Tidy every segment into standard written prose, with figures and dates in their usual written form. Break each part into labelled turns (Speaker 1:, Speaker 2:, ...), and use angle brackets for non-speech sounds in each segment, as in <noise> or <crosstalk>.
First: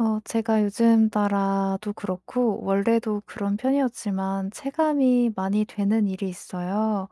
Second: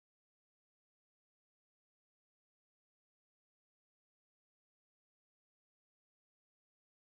Speaker 1: 제가 요즘 따라도 그렇고 원래도 그런 편이었지만 체감이 많이 되는 일이 있어요.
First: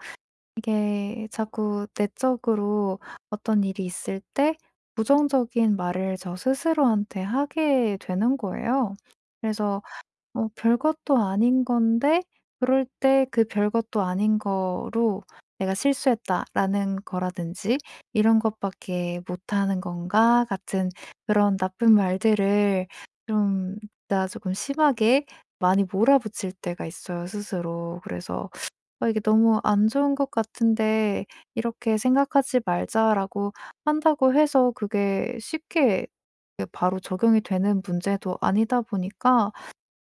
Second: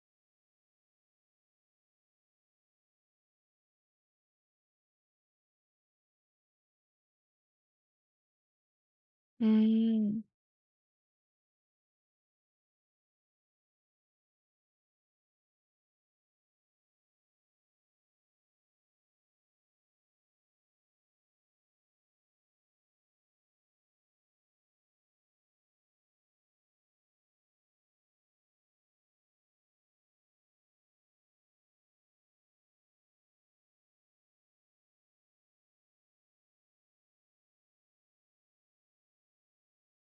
Speaker 1: 이게 자꾸 내적으로 어떤 일이 있을 때 부정적인 말을 저 스스로한테 하게 되는 거예요. 그래서
Speaker 2: 음.
Speaker 1: 별것도 아닌 건데 그럴 때 그 별것도 아닌 거로 '내가 실수했다.'라는 거라든지 '이런 것밖에 못하는 건가?' 같은 그런 나쁜 말들을 좀 나 조금 심하게 많이 몰아붙일 때가 있어요 스스로. 그래서 이게 너무 안 좋은 것 같은데 이렇게 생각하지 말자.'라고 한다고 해서 그게 쉽게 예 바로 적용이 되는 문제도 아니다 보니까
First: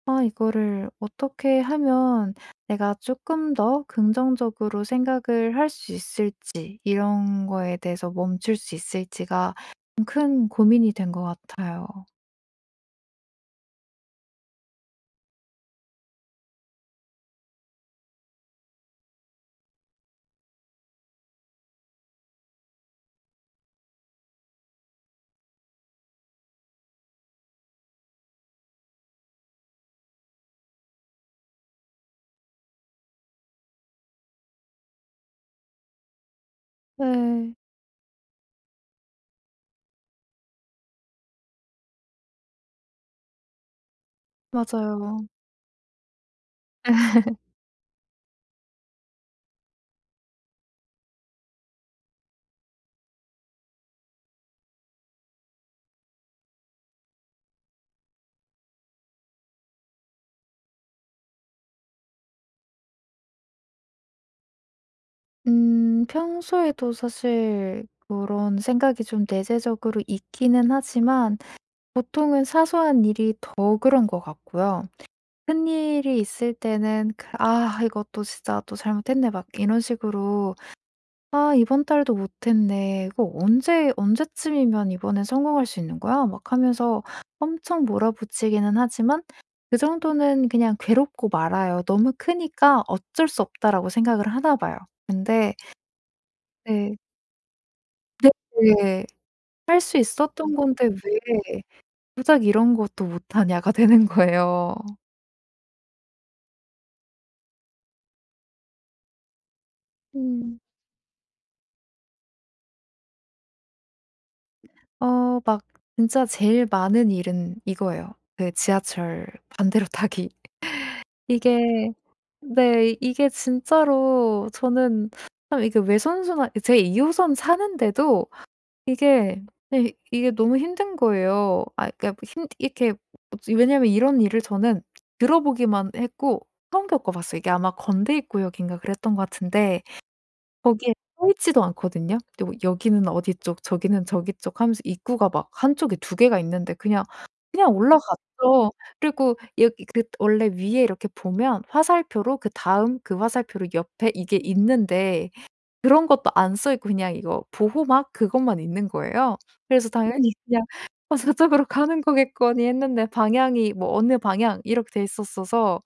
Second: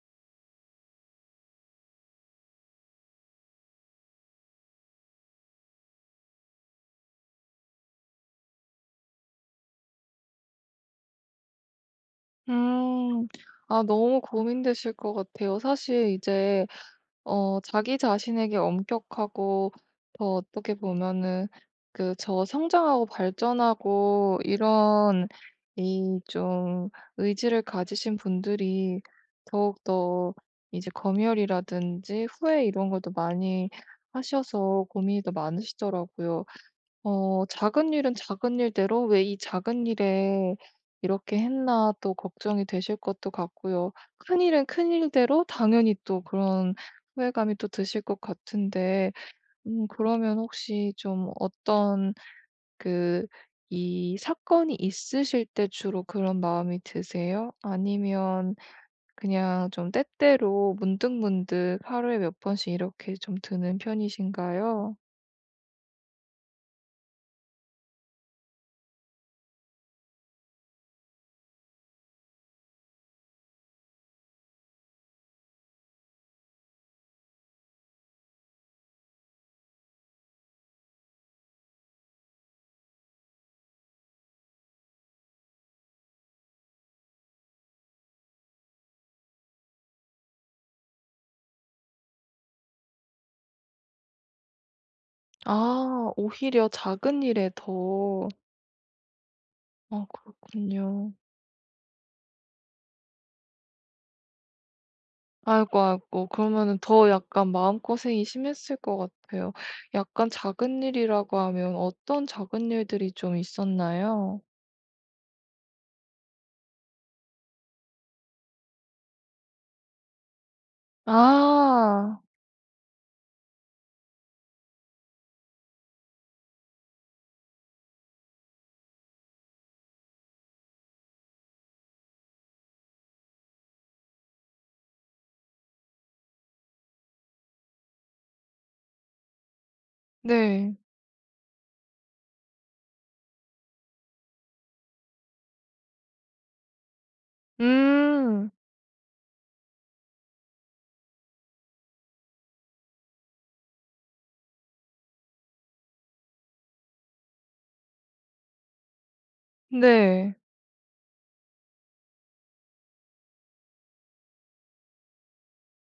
Speaker 1: 아, 이거를 어떻게 하면 내가 조금 더 긍정적으로 생각을 할 수 있을지, 이런 거에 대해서 멈출 수 있을지가 좀큰 고민이 된 것 같아요.
Speaker 2: 음. 아 너무 고민되실 것 같아요. 사실 이제 어 자기 자신에게 엄격하고 더 어떻게 보면은 그 저 성장하고 발전하고 이런 이 좀 의지를 가지신 분들이 더욱더 이제 검열이라든지 후회 이런 것도 많이 하셔서 고민이 더 많으시더라고요. 어
Speaker 1: 네,
Speaker 2: 작은 일은 작은 일대로 '왜 이 작은 일에 이렇게 했나.' 또 걱정이 되실 것도 같고요. 큰 일은 큰
Speaker 1: 맞아요.
Speaker 2: 일대로 당연히 또 그런 후회감이
Speaker 1: <laughs>
Speaker 2: 또 드실 것 같은데 그러면 혹시 좀 어떤 그 이 사건이 있으실 때 주로 그런 마음이 드세요? 아니면 그냥 좀 때때로 문득문득 하루에 몇 번씩 이렇게 좀 드는 편이신가요?
Speaker 1: 평소에도 사실 그런 생각이 좀 내재적으로 있기는 하지만 보통은 사소한 일이 더 그런 것 같고요. 큰 일이 있을 때는, 그, 아, 이것도 진짜 또 잘못했네, 막 이런 식으로 아 이번 달도 못했네. 이거 언제 언제쯤이면 이번엔 성공할 수 있는 거야? 막 하면서 엄청 몰아붙이기는 하지만 그 정도는 그냥 괴롭고 말아요. 너무 크니까 '어쩔 수 없다.'라고 생각을 하나 봐요. 근데
Speaker 2: 아 오히려
Speaker 1: 네.
Speaker 2: 작은 일에 더.
Speaker 1: 네네. 할 수
Speaker 2: 아
Speaker 1: 있었던 건데
Speaker 2: 그렇군요.
Speaker 1: 왜 고작 이런 것도 못하냐가 <laughs> 되는 거예요.
Speaker 2: 아이고, 아이고. 그러면은 더 약간 마음고생이 심했을 것 같아요. 약간
Speaker 1: 음.
Speaker 2: 작은 일이라고 하면 어떤 작은 일들이 좀 있었나요?
Speaker 1: 막 진짜 제일 많은 일은 이거예요. 그 지하철 반대로 타기. 이게
Speaker 2: 아
Speaker 1: 네. 이게 진짜로 저는 참 이게 외선순환 제 2 호선 사는데도 이게 예 이게 너무 힘든 거예요. 아 그러니까 뭐 힘 이렇게 왜냐하면 이런 일을 저는 들어보기만 했고 처음 겪어 봤어요. 이게 아마 건대입구역인가 그랬던 것 같은데
Speaker 2: 네.
Speaker 1: 거기에 써 있지도 않거든요. 근데 뭐 여기는 어디 쪽 저기는 저기 쪽 하면서 입구가 막 한쪽에 두 개가 있는데 그냥
Speaker 2: 음
Speaker 1: 올라갔죠. 그리고 여기 그 원래 위에 이렇게 보면 화살표로 그다음 그 화살표로 옆에 이게 있는데 그런 것도 안 써 있고 그냥 이거 보호막 그것만 있는 거예요. 그래서 당연히
Speaker 2: 네.
Speaker 1: 그냥 <laughs> '어 저쪽으로 가는 거겠거니.' 했는데 방향이 뭐 어느 방향 이렇게 돼 있었어서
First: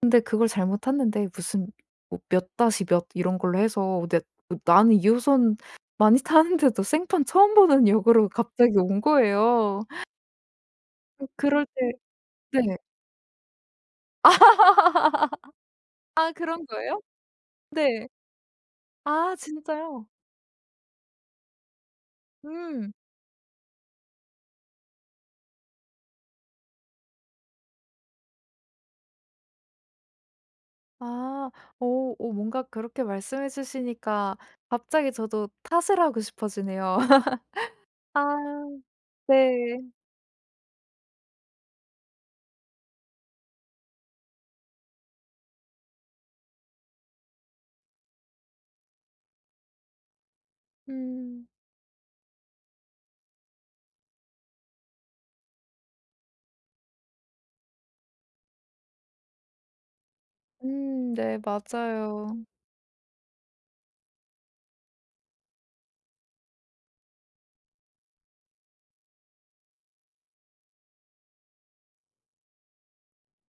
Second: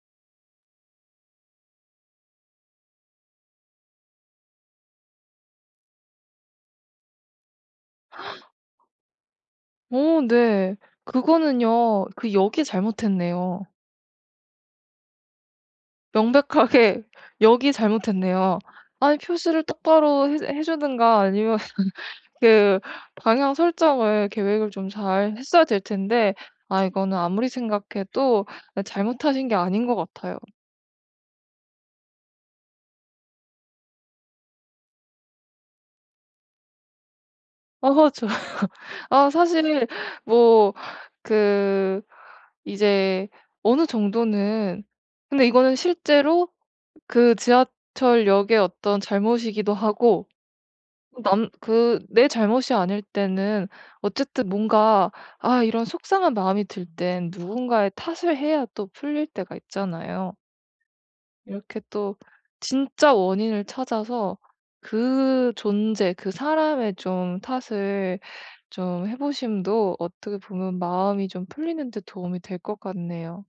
Speaker 1: 근데 그걸 잘못 탔는데 무슨 뭐몇 다시 몇 이런 걸로 해서 내 뭐 나는 2 호선 많이 타는데도 생판 처음 보는 역으로 갑자기 온 거예요.
Speaker 2: 오 네.
Speaker 1: 그럴 때
Speaker 2: 그거는요. 그 역이
Speaker 1: 네.
Speaker 2: 잘못했네요.
Speaker 1: <laughs> 아 그런 거예요?
Speaker 2: 명백하게 <laughs> 역이
Speaker 1: 네.
Speaker 2: 잘못했네요. 아니
Speaker 1: 아
Speaker 2: 표시를
Speaker 1: 진짜요?
Speaker 2: 똑바로 해 주든가 아니면 그
Speaker 1: 음.
Speaker 2: 방향 설정을 계획을 좀 잘 했어야 될 텐데. 아 이거는 아무리 생각해도 아 잘못하신 게 아닌 것 같아요.
Speaker 1: 아. 오 오 뭔가 그렇게 말씀해 주시니까 갑자기 저도 탓을 하고 싶어지네요. <laughs>
Speaker 2: 어 저.
Speaker 1: 아
Speaker 2: 아 사실
Speaker 1: 네.
Speaker 2: 뭐 그 이제 어느 정도는. 근데 이거는 실제로 그 지하철역의 어떤 잘못이기도 하고
Speaker 1: 음.
Speaker 2: 남 그 내 잘못이 아닐 때는 어쨌든 뭔가, 아 이런 속상한 마음이 들 땐 누군가의 탓을 해야 또 풀릴 때가 있잖아요.
Speaker 1: 네
Speaker 2: 이렇게 또
Speaker 1: 맞아요.
Speaker 2: 진짜 원인을 찾아서 그 존재, 그 사람의 좀 탓을 좀 해 보심도 어떻게 보면 마음이 좀 풀리는 데 도움이 될 것 같네요.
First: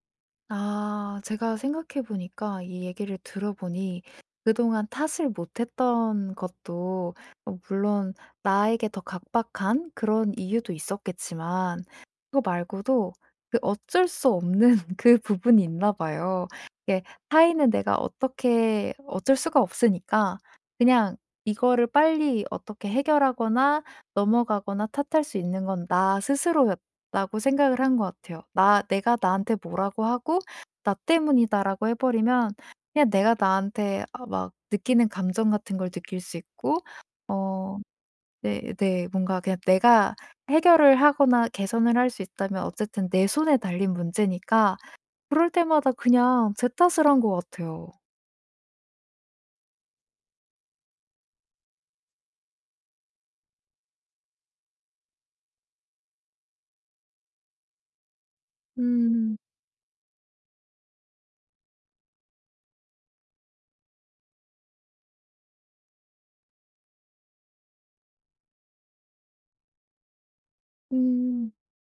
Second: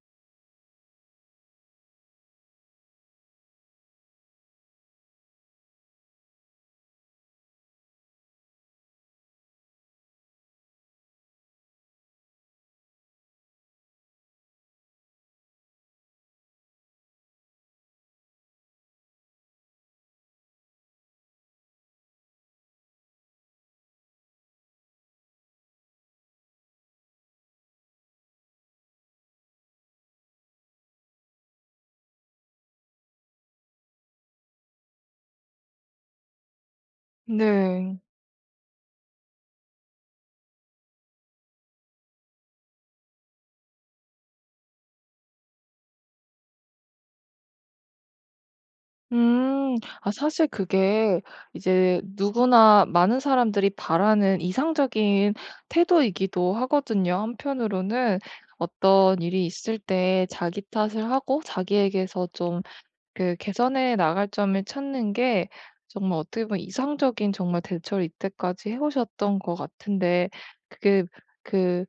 Speaker 1: 아 제가 생각해 보니까 이 얘기를 들어보니 그동안 탓을 못 했던 것도 물론 나에게 더 각박한 그런 이유도 있었겠지만 그거 말고도 그 어쩔 수 없는 <laughs> 그 부분이 있나 봐요. 이게 타인은 내가 어떻게 어쩔 수가 없으니까 그냥 이거를 빨리 어떻게 해결하거나 넘어가거나 탓할 수 있는 건 나 스스로였다고 생각을 한 것 같아요. 나 내가 나한테 뭐라고 하고 "나 때문이다."라고 해 버리면 그냥 내가 나한테 아 막 느끼는 감정 같은 걸 느낄 수 있고 어
Speaker 2: 네.
Speaker 1: 네 네 뭔가 그냥 내가 해결을 하거나 개선을 할 수 있다면 어쨌든 내 손에 달린 문제니까 그럴 때마다 그냥 제 탓을 한 것 같아요.
Speaker 2: 음. 아 사실 그게 이제 누구나 많은 사람들이 바라는 이상적인 태도이기도 하거든요. 한편으로는 어떤
Speaker 1: 음.
Speaker 2: 일이 있을 때 자기 탓을 하고 자기에게서 좀 그 개선해 나갈 점을 찾는 게 정말 어떻게 보면 이상적인 정말 대처를 이때까지 해 오셨던 것 같은데. 그게
Speaker 1: 음.
Speaker 2: 그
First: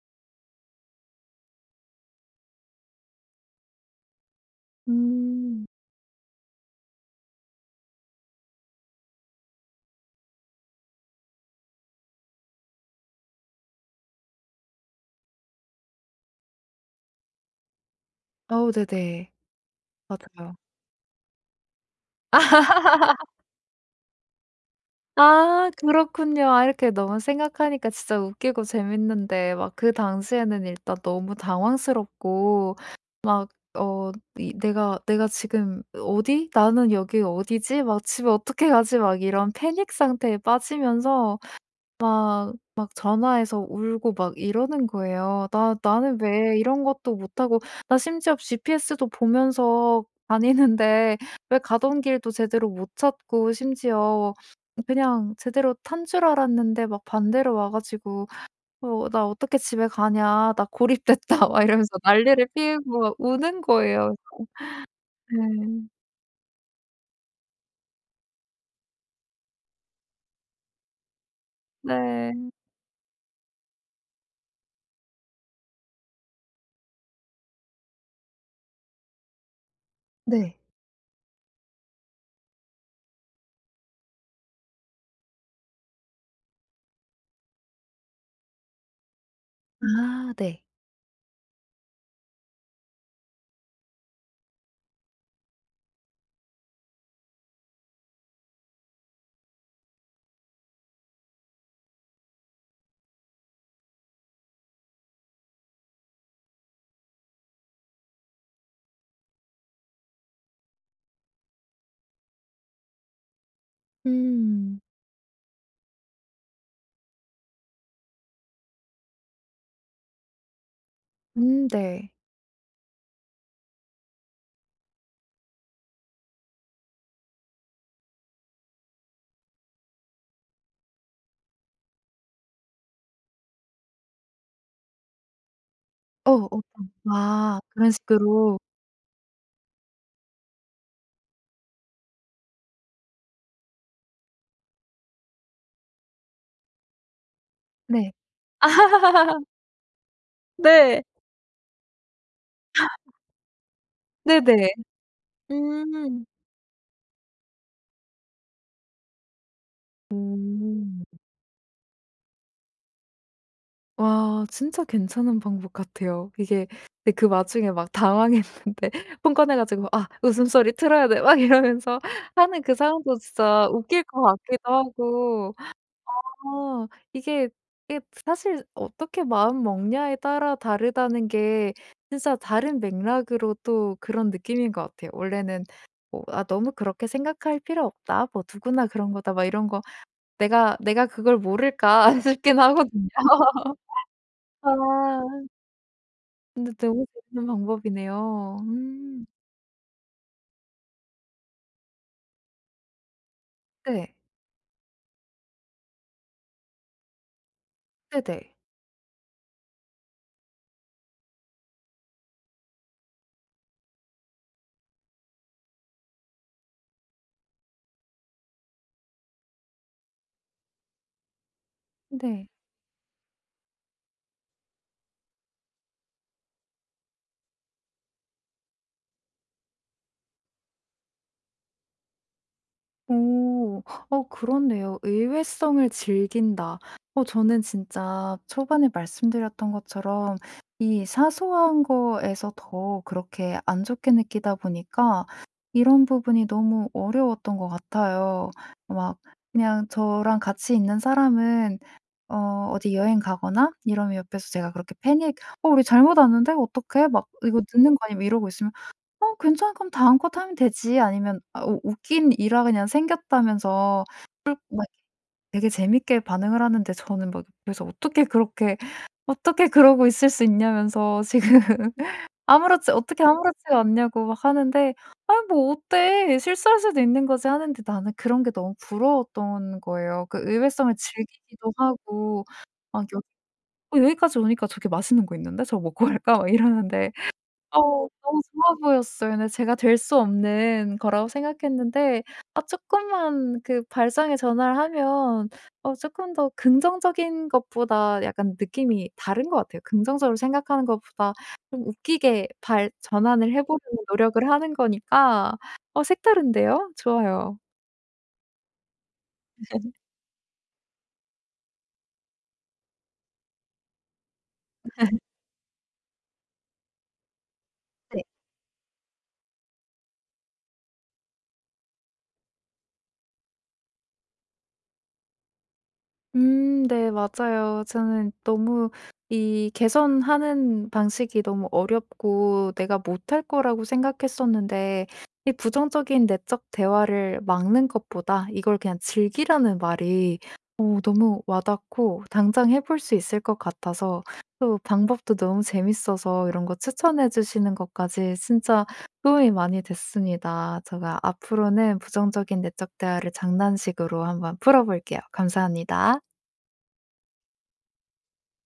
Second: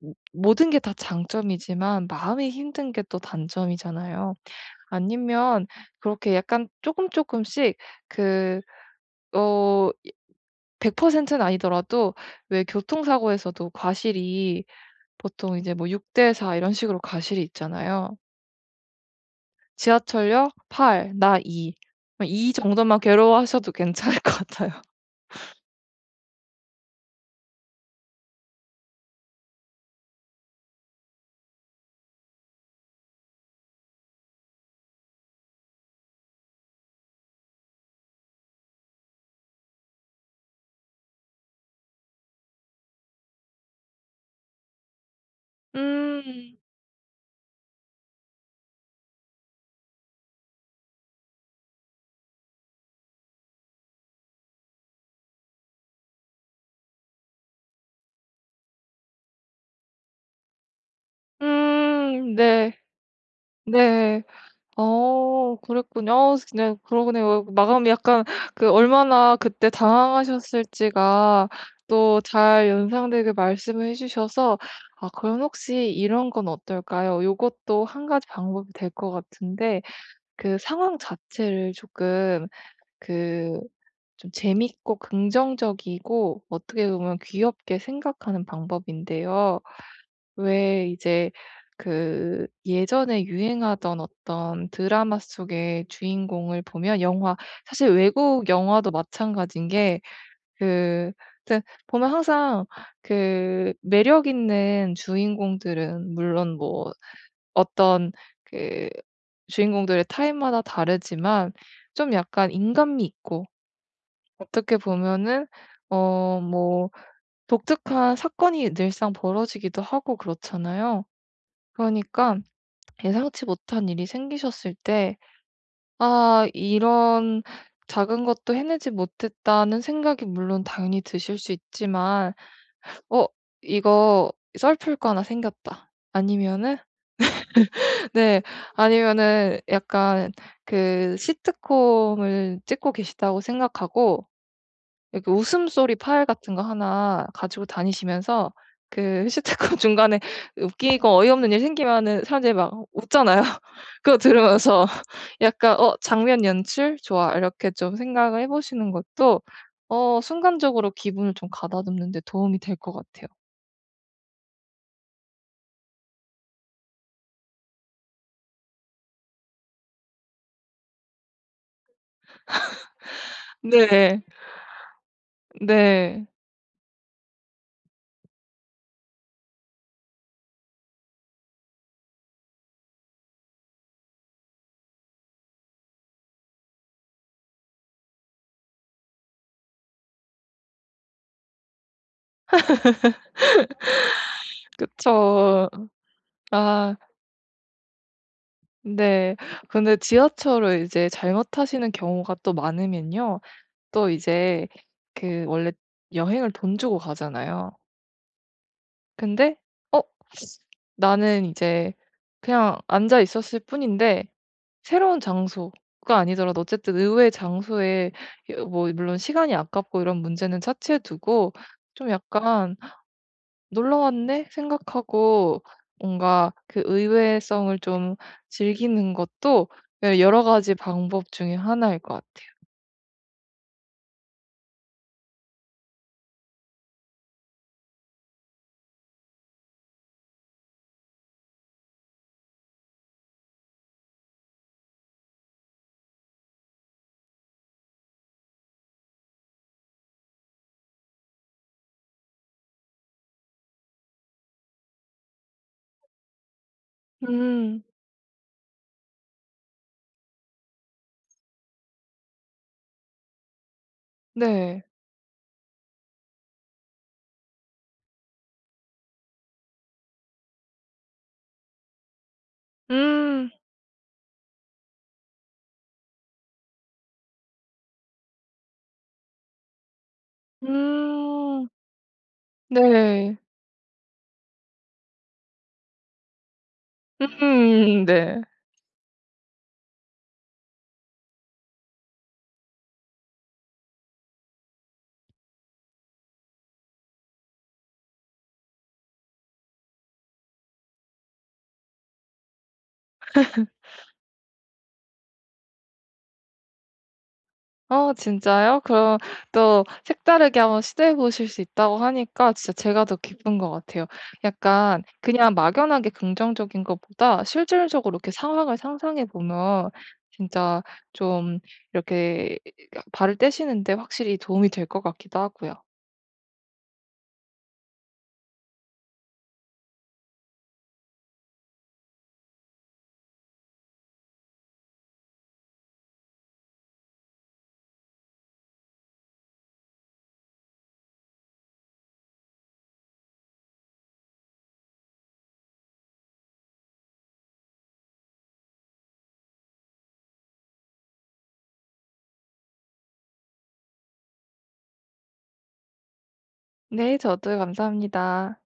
Speaker 2: 모 모든 게 다 장점이지만 마음이 힘든 게 또 단점이잖아요.
Speaker 1: 음.
Speaker 2: 아니면 그렇게 약간 조금 조금씩 그 어 100%는 아니더라도, 왜 교통사고에서도 과실이 보통 이제 뭐 6대 4 이런 식으로 과실이 있잖아요.
Speaker 1: 어 네네.
Speaker 2: 지하철역
Speaker 1: 맞아요.
Speaker 2: 8 나 2. 이 정도만 괴로워하셔도 괜찮을 것 같아요.
Speaker 1: 아 그렇군요. 아 이렇게 너무 생각하니까 진짜 웃기고 재밌는데 막 그 당시에는 일단 너무 당황스럽고 막 어 이 '내가 지금 어디? 나는 여기 어디지? 막 집에 어떻게 가지?' 막 이런 패닉 상태에 빠지면서 막 전화해서 울고 막 이러는 거예요. "나 나는
Speaker 2: 음.
Speaker 1: 왜 이런 것도 못 하고 나 심지어 GPS도 보면서 다니는데 <laughs> 왜 가던 길도 제대로 못 찾고 심지어 그냥 제대로 탄 줄 알았는데 막 반대로 와 가지고 어 '나 어떻게 집에 가냐. 나 고립됐다.' <laughs> 막 이러면서
Speaker 2: 음.
Speaker 1: 난리를
Speaker 2: 네.
Speaker 1: 피우고 막 우는 거예요.
Speaker 2: 네.
Speaker 1: 네.
Speaker 2: 어
Speaker 1: <laughs>
Speaker 2: 그랬군요. 어냥 그러네요. 마감이 약간 그 얼마나 그때 당황하셨을지가 또
Speaker 1: 네.
Speaker 2: 잘 연상되게 말씀을 해 주셔서. 아 그럼 혹시 이런 건 어떨까요? 요것도 한 가지 방법이 될 것 같은데 그
Speaker 1: 네.
Speaker 2: 상황 자체를 조금 그 좀 재밌고 긍정적이고 어떻게 보면 귀엽게 생각하는 방법인데요.
Speaker 1: 아 네.
Speaker 2: 왜 이제 그 예전에 유행하던 어떤 드라마 속의 주인공을 보면, 영화, 사실 외국 영화도 마찬가지인 게 그 하여튼 보면 항상 그 매력 있는 주인공들은 물론 뭐 어떤 그 주인공들의 타입마다 다르지만 좀 약간 인간미 있고 어떻게
Speaker 1: 음.
Speaker 2: 보면은 어 뭐 독특한 사건이 늘상 벌어지기도 하고 그렇잖아요.
Speaker 1: 네.
Speaker 2: 그러니까 예상치 못한 일이 생기셨을 때 '아 이런 작은 것도 해내지 못했다.'는 생각이 물론 당연히 드실 수 있지만 '어 이거 썰풀 거 하나 생겼다.'
Speaker 1: 어
Speaker 2: 아니면은
Speaker 1: 어떤 아 그런
Speaker 2: <laughs> 네.
Speaker 1: 식으로.
Speaker 2: 아니면은 약간 그 시트콤을 찍고 계시다고 생각하고 이렇게 웃음소리 파일 같은 거 하나 가지고
Speaker 1: 네.
Speaker 2: 다니시면서 그
Speaker 1: <laughs> 아
Speaker 2: <laughs> 시트콤 중간에
Speaker 1: 네.
Speaker 2: 웃기고 어이없는 일 생기면은 사람들이 막 웃잖아요. <laughs> 그거
Speaker 1: 네네.
Speaker 2: 들으면서 <laughs> 약간 '어
Speaker 1: 음.
Speaker 2: 장면 연출 좋아.' 이렇게 좀 생각을 해 보시는 것도 어 순간적으로
Speaker 1: 음.
Speaker 2: 기분을 좀 가다듬는 데 도움이 될 것 같아요.
Speaker 1: 와 진짜 괜찮은 방법 같아요. 이게 근데 그 와중에 막 당황했는데 <laughs> 폰 꺼내 가지고 '아 웃음소리 틀어야 돼.' 막 이러면서 하는 그 상황도 진짜 웃길 것
Speaker 2: 네.
Speaker 1: 같기도 하고
Speaker 2: 네.
Speaker 1: 어 이게 이게 사실 어떻게 마음 먹냐에 따라 다르다는 게 진짜 다른 맥락으로 또 그런 느낌인 것 같아요. 원래는 뭐 '아 너무 그렇게 생각할 필요 없다. 뭐 누구나 그런 거다.' 막 이런 거 '내가 그걸 모를까?' <laughs> 싶긴 하거든요. <laughs> 아
Speaker 2: 그쵸.
Speaker 1: 근데
Speaker 2: 아
Speaker 1: 너무 좋은 방법이네요. 음.
Speaker 2: 네. 근데 지하철을 이제 잘못 타시는 경우가 또 많으면요. 또
Speaker 1: 네.
Speaker 2: 이제 그 원래 여행을 돈 주고 가잖아요.
Speaker 1: 네네.
Speaker 2: 근데 어 나는 이제 그냥 앉아 있었을 뿐인데 새로운 장소가 아니더라도 어쨌든 의외의 장소에 여 뭐 물론 시간이 아깝고 이런 문제는 차치해 두고 좀
Speaker 1: 네. 네.
Speaker 2: 약간 '놀러 왔네.' 생각하고 뭔가 그 의외성을 좀 즐기는 것도 예 여러 가지 방법 중에 하나일 것 같아요.
Speaker 1: 오. 어 그렇네요. 의외성을 즐긴다. 어 저는 진짜 초반에 말씀드렸던 것처럼 이 사소한 거에서 더 그렇게 안 좋게 느끼다 보니까 이런 부분이 너무 어려웠던 것 같아요. 막 그냥 저랑 같이 있는 사람은 어 어디 여행 가거나 이러면 옆에서 제가 그렇게 패닉 "어 우리 잘못 왔는데 어떡해?" 막 "이거
Speaker 2: 음.
Speaker 1: 늦는 거 아니면 이러고 있으면 어 괜찮아. 그럼 다음 컷 하면 되지. 아니면 아 우 웃긴 일화 그냥 생겼다면서
Speaker 2: 네.
Speaker 1: 막 되게 재밌게 반응을 하는데 저는 막 그래서 어떻게 그렇게 어떻게 그러고 있을 수 있냐면서 지금 <laughs> 아무렇지 어떻게
Speaker 2: 음.
Speaker 1: 아무렇지가 않냐고 막 하는데 아뭐 어때. 실수할 수도 있는 거지." 하는데 나는 그런 게 너무 부러웠던 거예요. 그 의외성을
Speaker 2: 음.
Speaker 1: 즐기기도 하고 막 여
Speaker 2: 네.
Speaker 1: '어 여기까지 오니까 저게 맛있는 거 있는데 저거 먹고 갈까?' 막 이러는데 어 너무
Speaker 2: 네.
Speaker 1: 좋아 보였어요. 근데 제가 될 수 없는 거라고 생각했는데 아 쪼끔만 그 발상의 전환을 하면 어 쪼끔 더 긍정적인 것보다 약간 느낌이 다른 것 같아요. 긍정적으로 생각하는 것보다 좀 웃기게 발 전환을 해 보려는 노력을 하는 거니까 어 색다른데요? 좋아요.
Speaker 2: 아 진짜요? 그럼 또 색다르게 한번 시도해 보실 수 있다고 하니까 진짜 제가 더 기쁜 것 같아요. 약간 그냥 막연하게 긍정적인 것보다 실질적으로 이렇게 상황을 상상해 보면 진짜 좀 이렇게 발을 떼시는 데 확실히 도움이 될 것 같기도 하고요.
Speaker 1: 네 맞아요. 저는 너무 이 개선하는 방식이 너무 어렵고 내가 못할 거라고 생각했었는데 이 부정적인 내적 대화를 막는 것보다 이걸 그냥 즐기라는 말이 어 너무 와닿고 당장 해볼 수 있을 것 같아서 또 방법도 너무 재밌어서 이런 거 추천해 주시는 것까지 진짜 도움이 많이 됐습니다. 제가 앞으로는 부정적인 내적 대화를 장난식으로 한번 풀어 볼게요. 감사합니다.
Speaker 2: 네. 저도 감사합니다.